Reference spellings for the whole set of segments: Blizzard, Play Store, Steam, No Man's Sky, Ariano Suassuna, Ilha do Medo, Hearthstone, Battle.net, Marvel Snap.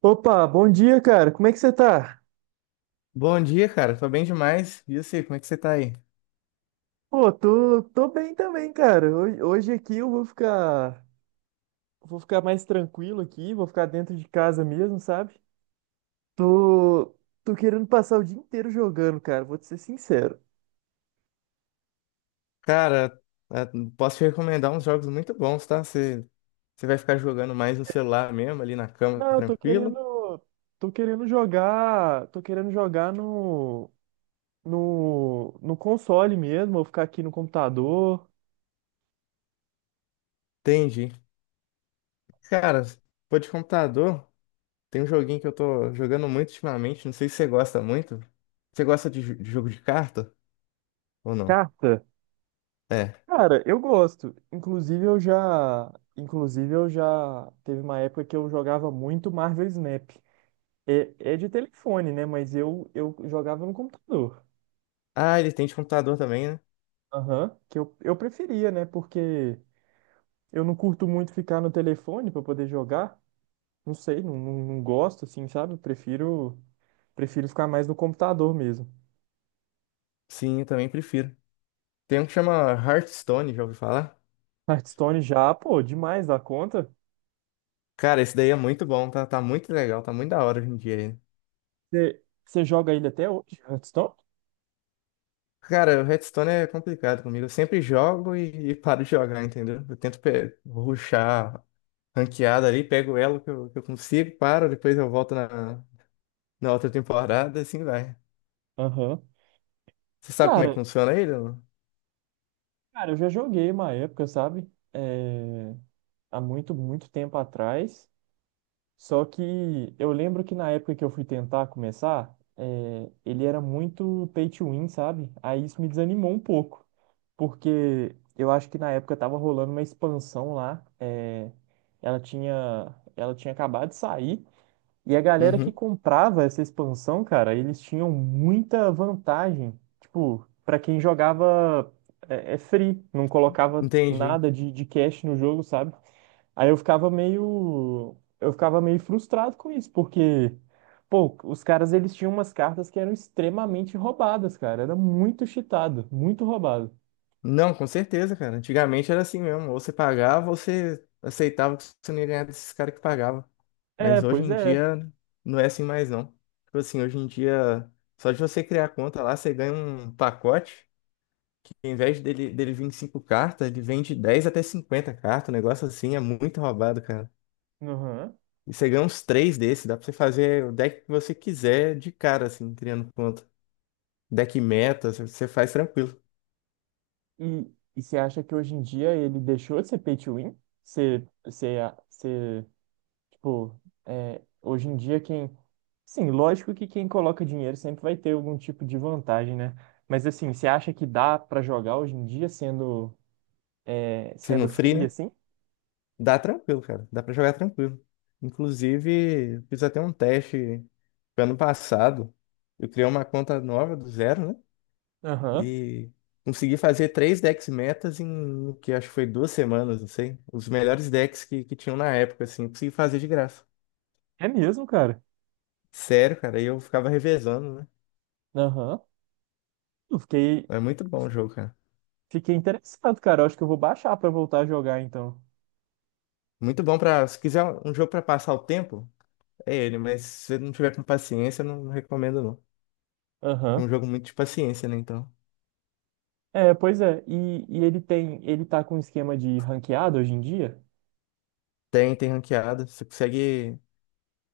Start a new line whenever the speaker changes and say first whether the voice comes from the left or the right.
right: Opa, bom dia, cara. Como é que você tá?
left: Bom dia, cara. Tô bem demais. E você, como é que você tá aí?
right: Pô, tô bem também, cara. Hoje aqui eu vou vou ficar mais tranquilo aqui, vou ficar dentro de casa mesmo, sabe? Tô, tô querendo passar o dia inteiro jogando, cara. Vou te ser sincero.
left: Cara, eh, posso te recomendar uns jogos muito bons, tá? Você vai ficar jogando mais no celular mesmo, ali na cama,
right: Não,
left: tranquilo?
right: tô querendo jogar no console mesmo. Vou ficar aqui no computador.
left: Entendi. Cara, pô, de computador, tem um joguinho que eu tô jogando muito ultimamente. Não sei se você gosta muito. Você gosta de jogo de carta ou não?
right: Carta.
left: É.
right: Cara, eu gosto. Inclusive eu já teve uma época que eu jogava muito Marvel Snap. É, é de telefone, né? Mas eu jogava no computador.
left: Ah, ele tem de computador também, né?
right: Aham. Que eu preferia, né? Porque eu não curto muito ficar no telefone para poder jogar. Não sei, não gosto, assim, sabe? Prefiro ficar mais no computador mesmo.
left: Sim, eu também prefiro. Tem um que chama Hearthstone, já ouviu falar?
right: Hearthstone já, pô, demais da conta.
left: Cara, esse daí é muito bom, tá? Tá muito legal, tá muito da hora hoje em dia.
right: Você Você joga ele até hoje, Hearthstone?
left: Cara, o Hearthstone é complicado comigo. Eu sempre jogo e paro de jogar, entendeu? Eu tento rushar ranqueada ali, pego o elo que eu consigo, paro, depois eu volto na outra temporada, assim vai.
right: Aham.
left: Você sabe como é que
right: Cara,
left: funciona ele? Não?
right: Cara, eu já joguei uma época, sabe? É, há muito, muito tempo atrás. Só que eu lembro que na época que eu fui tentar começar, ele era muito pay to win, sabe? Aí isso me desanimou um pouco. Porque eu acho que na época tava rolando uma expansão lá. Ela tinha acabado de sair. E a galera que
left: Uhum,
right: comprava essa expansão, cara, eles tinham muita vantagem. Tipo, pra quem jogava é free, não colocava
left: entendi.
right: nada de cash no jogo, sabe? Aí eu ficava meio frustrado com isso, porque, pô, os caras eles tinham umas cartas que eram extremamente roubadas, cara. Era muito cheatado, muito roubado.
left: Não, com certeza, cara. Antigamente era assim mesmo. Ou você pagava, ou você aceitava que você não ia ganhar desses caras que pagavam.
right: É,
left: Mas hoje
right: pois
left: em
right: é.
left: dia não é assim mais, não. Tipo assim, hoje em dia, só de você criar conta lá, você ganha um pacote. Em vez dele vir em 5 cartas, ele vende 10 até 50 cartas. O negócio assim é muito roubado, cara.
right: Aham.
left: E você ganha uns 3 desses, dá pra você fazer o deck que você quiser de cara, assim, criando conta. Deck meta, você faz tranquilo.
right: E você acha que hoje em dia ele deixou de ser pay to win? Tipo, hoje em dia quem. Sim, lógico que quem coloca dinheiro sempre vai ter algum tipo de vantagem, né? Mas assim, você acha que dá pra jogar hoje em dia
left: Se
right: sendo
left: não free,
right: free
left: né?
right: assim?
left: Dá tranquilo, cara. Dá pra jogar tranquilo. Inclusive, fiz até um teste ano passado. Eu criei uma conta nova do zero, né?
right: Aham.
left: E consegui fazer três decks metas em que acho que foi 2 semanas, não sei. Os melhores decks que tinham na época, assim, consegui fazer de graça.
right: É mesmo, cara.
left: Sério, cara, e eu ficava revezando, né?
right: Aham. Eu fiquei,
left: É muito bom o jogo, cara.
right: fiquei interessado, cara. Eu acho que eu vou baixar pra voltar a jogar então.
left: Muito bom pra. Se quiser um jogo pra passar o tempo, é ele, mas se você não tiver com paciência, eu não recomendo, não. É
right: Aham.
left: um jogo muito de paciência, né? Então.
right: É, pois é. E ele tem, ele tá com um esquema de ranqueado hoje em dia?
left: Tem, tem ranqueada. Você consegue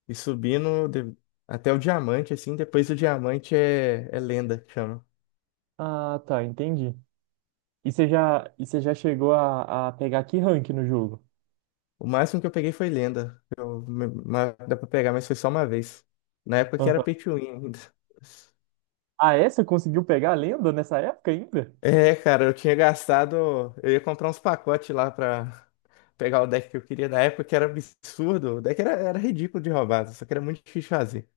left: ir subindo até o diamante, assim, depois o diamante é lenda, que chama.
right: Ah, tá, entendi. E você já chegou a pegar que rank no jogo?
left: O máximo que eu peguei foi lenda. Eu, dá pra pegar, mas foi só uma vez. Na época que era pay to win ainda.
right: Ah, é? Você conseguiu pegar a lenda nessa época ainda?
left: É, cara, eu tinha gastado. Eu ia comprar uns pacotes lá pra pegar o deck que eu queria na época, que era absurdo. O deck era ridículo de roubado, só que era muito difícil de fazer.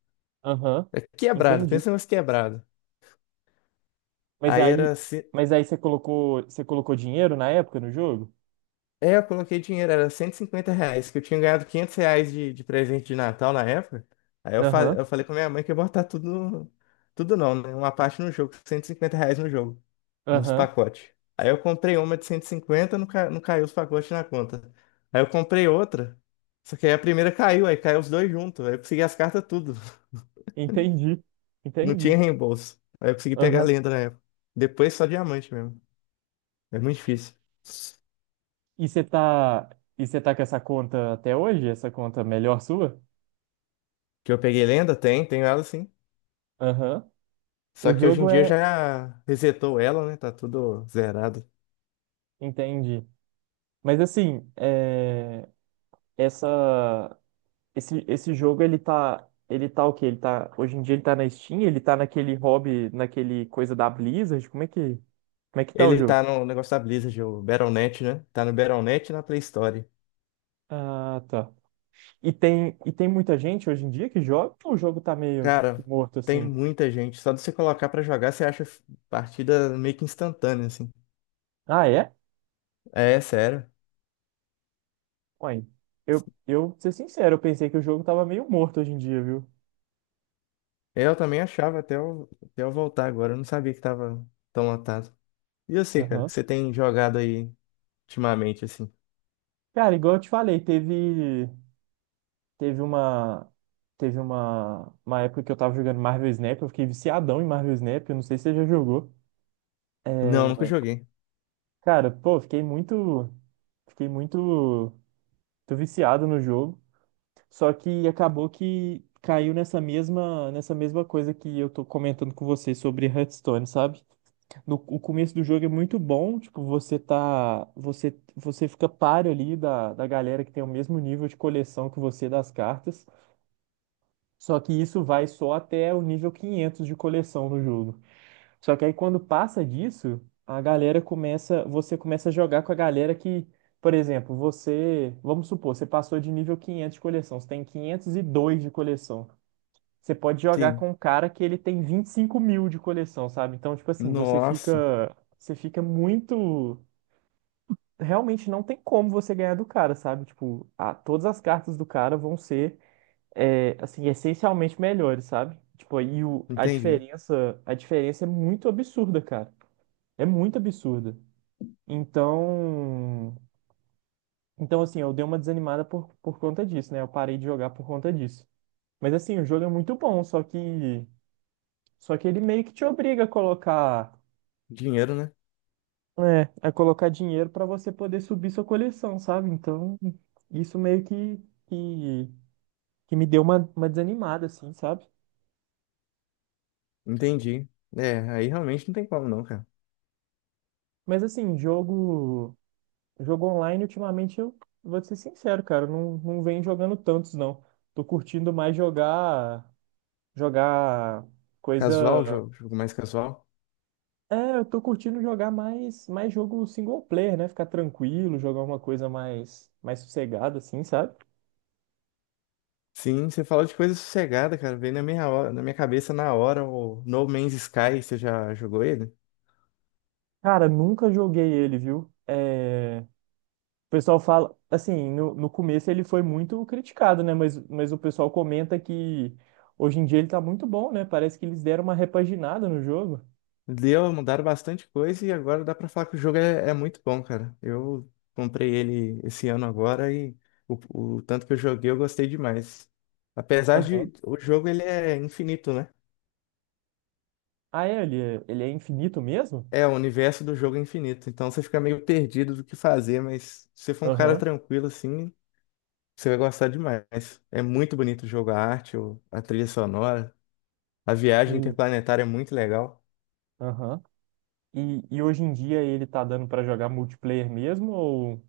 right: Aham,
left: É quebrado,
right: entendi.
left: pensa em umas quebrado.
right: Mas
left: Aí
right: aí,
left: era.
right: mas aí você colocou dinheiro na época no jogo?
left: É, eu coloquei dinheiro, era R$ 150, que eu tinha ganhado R$ 500 de presente de Natal na época. Aí eu, fa
right: Aham,
left: eu falei com minha mãe que ia botar tudo, tudo não, né? Uma parte no jogo, R$ 150 no jogo, nos
right: aham,
left: pacotes. Aí eu comprei uma de 150, não, ca não caiu os pacotes na conta. Aí eu comprei outra, só que aí a primeira caiu, aí caiu os dois juntos, aí eu consegui as cartas tudo,
right: entendi,
left: não tinha
right: entendi.
left: reembolso. Aí eu consegui pegar a
right: Aham.
left: lenda na época. Depois só diamante mesmo, é muito difícil.
right: E você tá, e você tá com essa conta até hoje? Essa conta melhor sua?
left: Que eu peguei lenda? Tem, tenho ela sim.
right: Aham.
left: Só
right: O
left: que hoje em
right: jogo
left: dia
right: é,
left: já resetou ela, né? Tá tudo zerado.
right: entendi. Mas assim, é, essa esse jogo, ele tá. Ele tá o quê? Ele tá. Hoje em dia ele tá na Steam, ele tá naquele hobby, naquele coisa da Blizzard. Como é que. Como é que tá o
left: Ele
right: jogo?
left: tá no negócio da Blizzard, o Battle.net, né? Tá no Battle.net e na Play Store.
right: Ah, tá. E tem muita gente hoje em dia que joga ou o jogo tá meio, tipo, que
left: Cara,
right: morto
left: tem
right: assim?
left: muita gente. Só de você colocar pra jogar, você acha partida meio que instantânea, assim.
right: Ah, é?
left: É, sério.
right: Ué, pra ser sincero, eu pensei que o jogo tava meio morto hoje em dia, viu?
left: Eu também achava até eu voltar agora. Eu não sabia que tava tão lotado. E eu sei, cara,
right: Aham.
left: que você tem jogado aí ultimamente, assim.
right: Cara, igual eu te falei, teve uma, teve uma época que eu tava jogando Marvel Snap, eu fiquei viciadão em Marvel Snap, eu não sei se você já jogou.
left: Não,
right: É,
left: nunca joguei.
right: Cara, pô, fiquei muito, muito viciado no jogo. Só que acabou que caiu nessa mesma coisa que eu tô comentando com você sobre Hearthstone, sabe? No, o começo do jogo é muito bom, tipo, você fica páreo ali da galera que tem o mesmo nível de coleção que você das cartas. Só que isso vai só até o nível 500 de coleção no jogo. Só que aí quando passa disso, você começa a jogar com a galera que, por exemplo, vamos supor, você passou de nível 500 de coleção, você tem 502 de coleção. Você pode jogar
left: Sim.
right: com um cara que ele tem 25.000 de coleção, sabe? Então, tipo assim,
left: Nossa,
right: você fica muito, realmente não tem como você ganhar do cara, sabe? Tipo, todas as cartas do cara vão ser, é, assim, essencialmente melhores, sabe? Tipo,
left: entendi.
right: a diferença é muito absurda, cara. É muito absurda. Então, então assim, eu dei uma desanimada por conta disso, né? Eu parei de jogar por conta disso. Mas assim, o jogo é muito bom, só que ele meio que te obriga a colocar,
left: Dinheiro, né?
right: a colocar dinheiro pra você poder subir sua coleção, sabe? Então, isso meio que, que me deu uma desanimada assim, sabe?
left: Entendi. É, aí realmente não tem como não, cara.
right: Mas assim, jogo online ultimamente eu vou te ser sincero, cara, eu não venho jogando tantos não. Tô curtindo mais jogar
left: Casual,
right: coisa.
left: jogo, jogo mais casual.
right: É, eu tô curtindo jogar mais, mais jogo single player, né? Ficar tranquilo, jogar uma coisa mais, mais sossegada, assim, sabe?
left: Sim, você falou de coisa sossegada, cara. Veio na minha cabeça na hora o No Man's Sky, você já jogou ele?
right: Cara, nunca joguei ele, viu? É... O pessoal fala, assim, no começo ele foi muito criticado, né? Mas o pessoal comenta que hoje em dia ele tá muito bom, né? Parece que eles deram uma repaginada no jogo.
left: Deu, mudaram bastante coisa e agora dá pra falar que o jogo é muito bom, cara. Eu comprei ele esse ano agora e o, o tanto que eu joguei eu gostei demais. Apesar
right: Aham.
left: de o jogo ele é infinito, né?
right: Ah, é? Ele é infinito mesmo?
left: É, o universo do jogo é infinito, então você fica meio perdido do que fazer, mas se você for um cara
right: Aham.
left: tranquilo assim, você vai gostar demais. É muito bonito o jogo, a arte, a trilha sonora. A viagem
right: Hum.
left: interplanetária é muito legal.
right: Aham. E hoje em dia ele tá dando pra jogar multiplayer mesmo ou...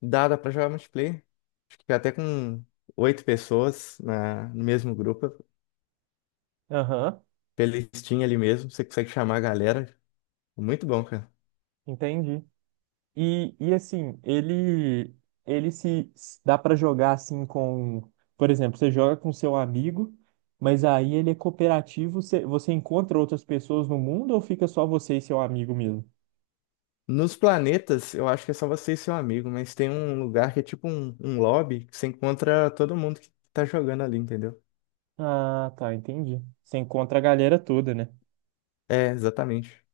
left: Dá pra jogar multiplayer. Acho que até com oito pessoas na, no mesmo grupo.
right: Aham,
left: Pela Steam ali mesmo. Você consegue chamar a galera. É muito bom, cara.
right: entendi. E assim, ele se se dá pra jogar assim com, por exemplo, você joga com seu amigo, mas aí ele é cooperativo, você encontra outras pessoas no mundo ou fica só você e seu amigo mesmo?
left: Nos planetas, eu acho que é só você e seu amigo, mas tem um lugar que é tipo um lobby que você encontra todo mundo que tá jogando ali, entendeu?
right: Ah, tá, entendi. Você encontra a galera toda, né?
left: É, exatamente.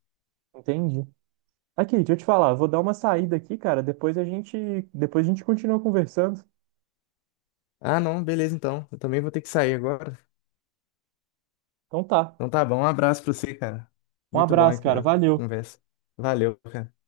right: Entendi. Aqui, deixa eu te falar, eu vou dar uma saída aqui, cara, depois a gente continua conversando.
left: Ah, não, beleza então. Eu também vou ter que sair agora.
right: Então tá.
left: Então tá bom, um abraço pra você, cara.
right: Um
left: Muito bom aí
right: abraço, cara.
left: a
right: Valeu.
left: conversa. Valeu, cara.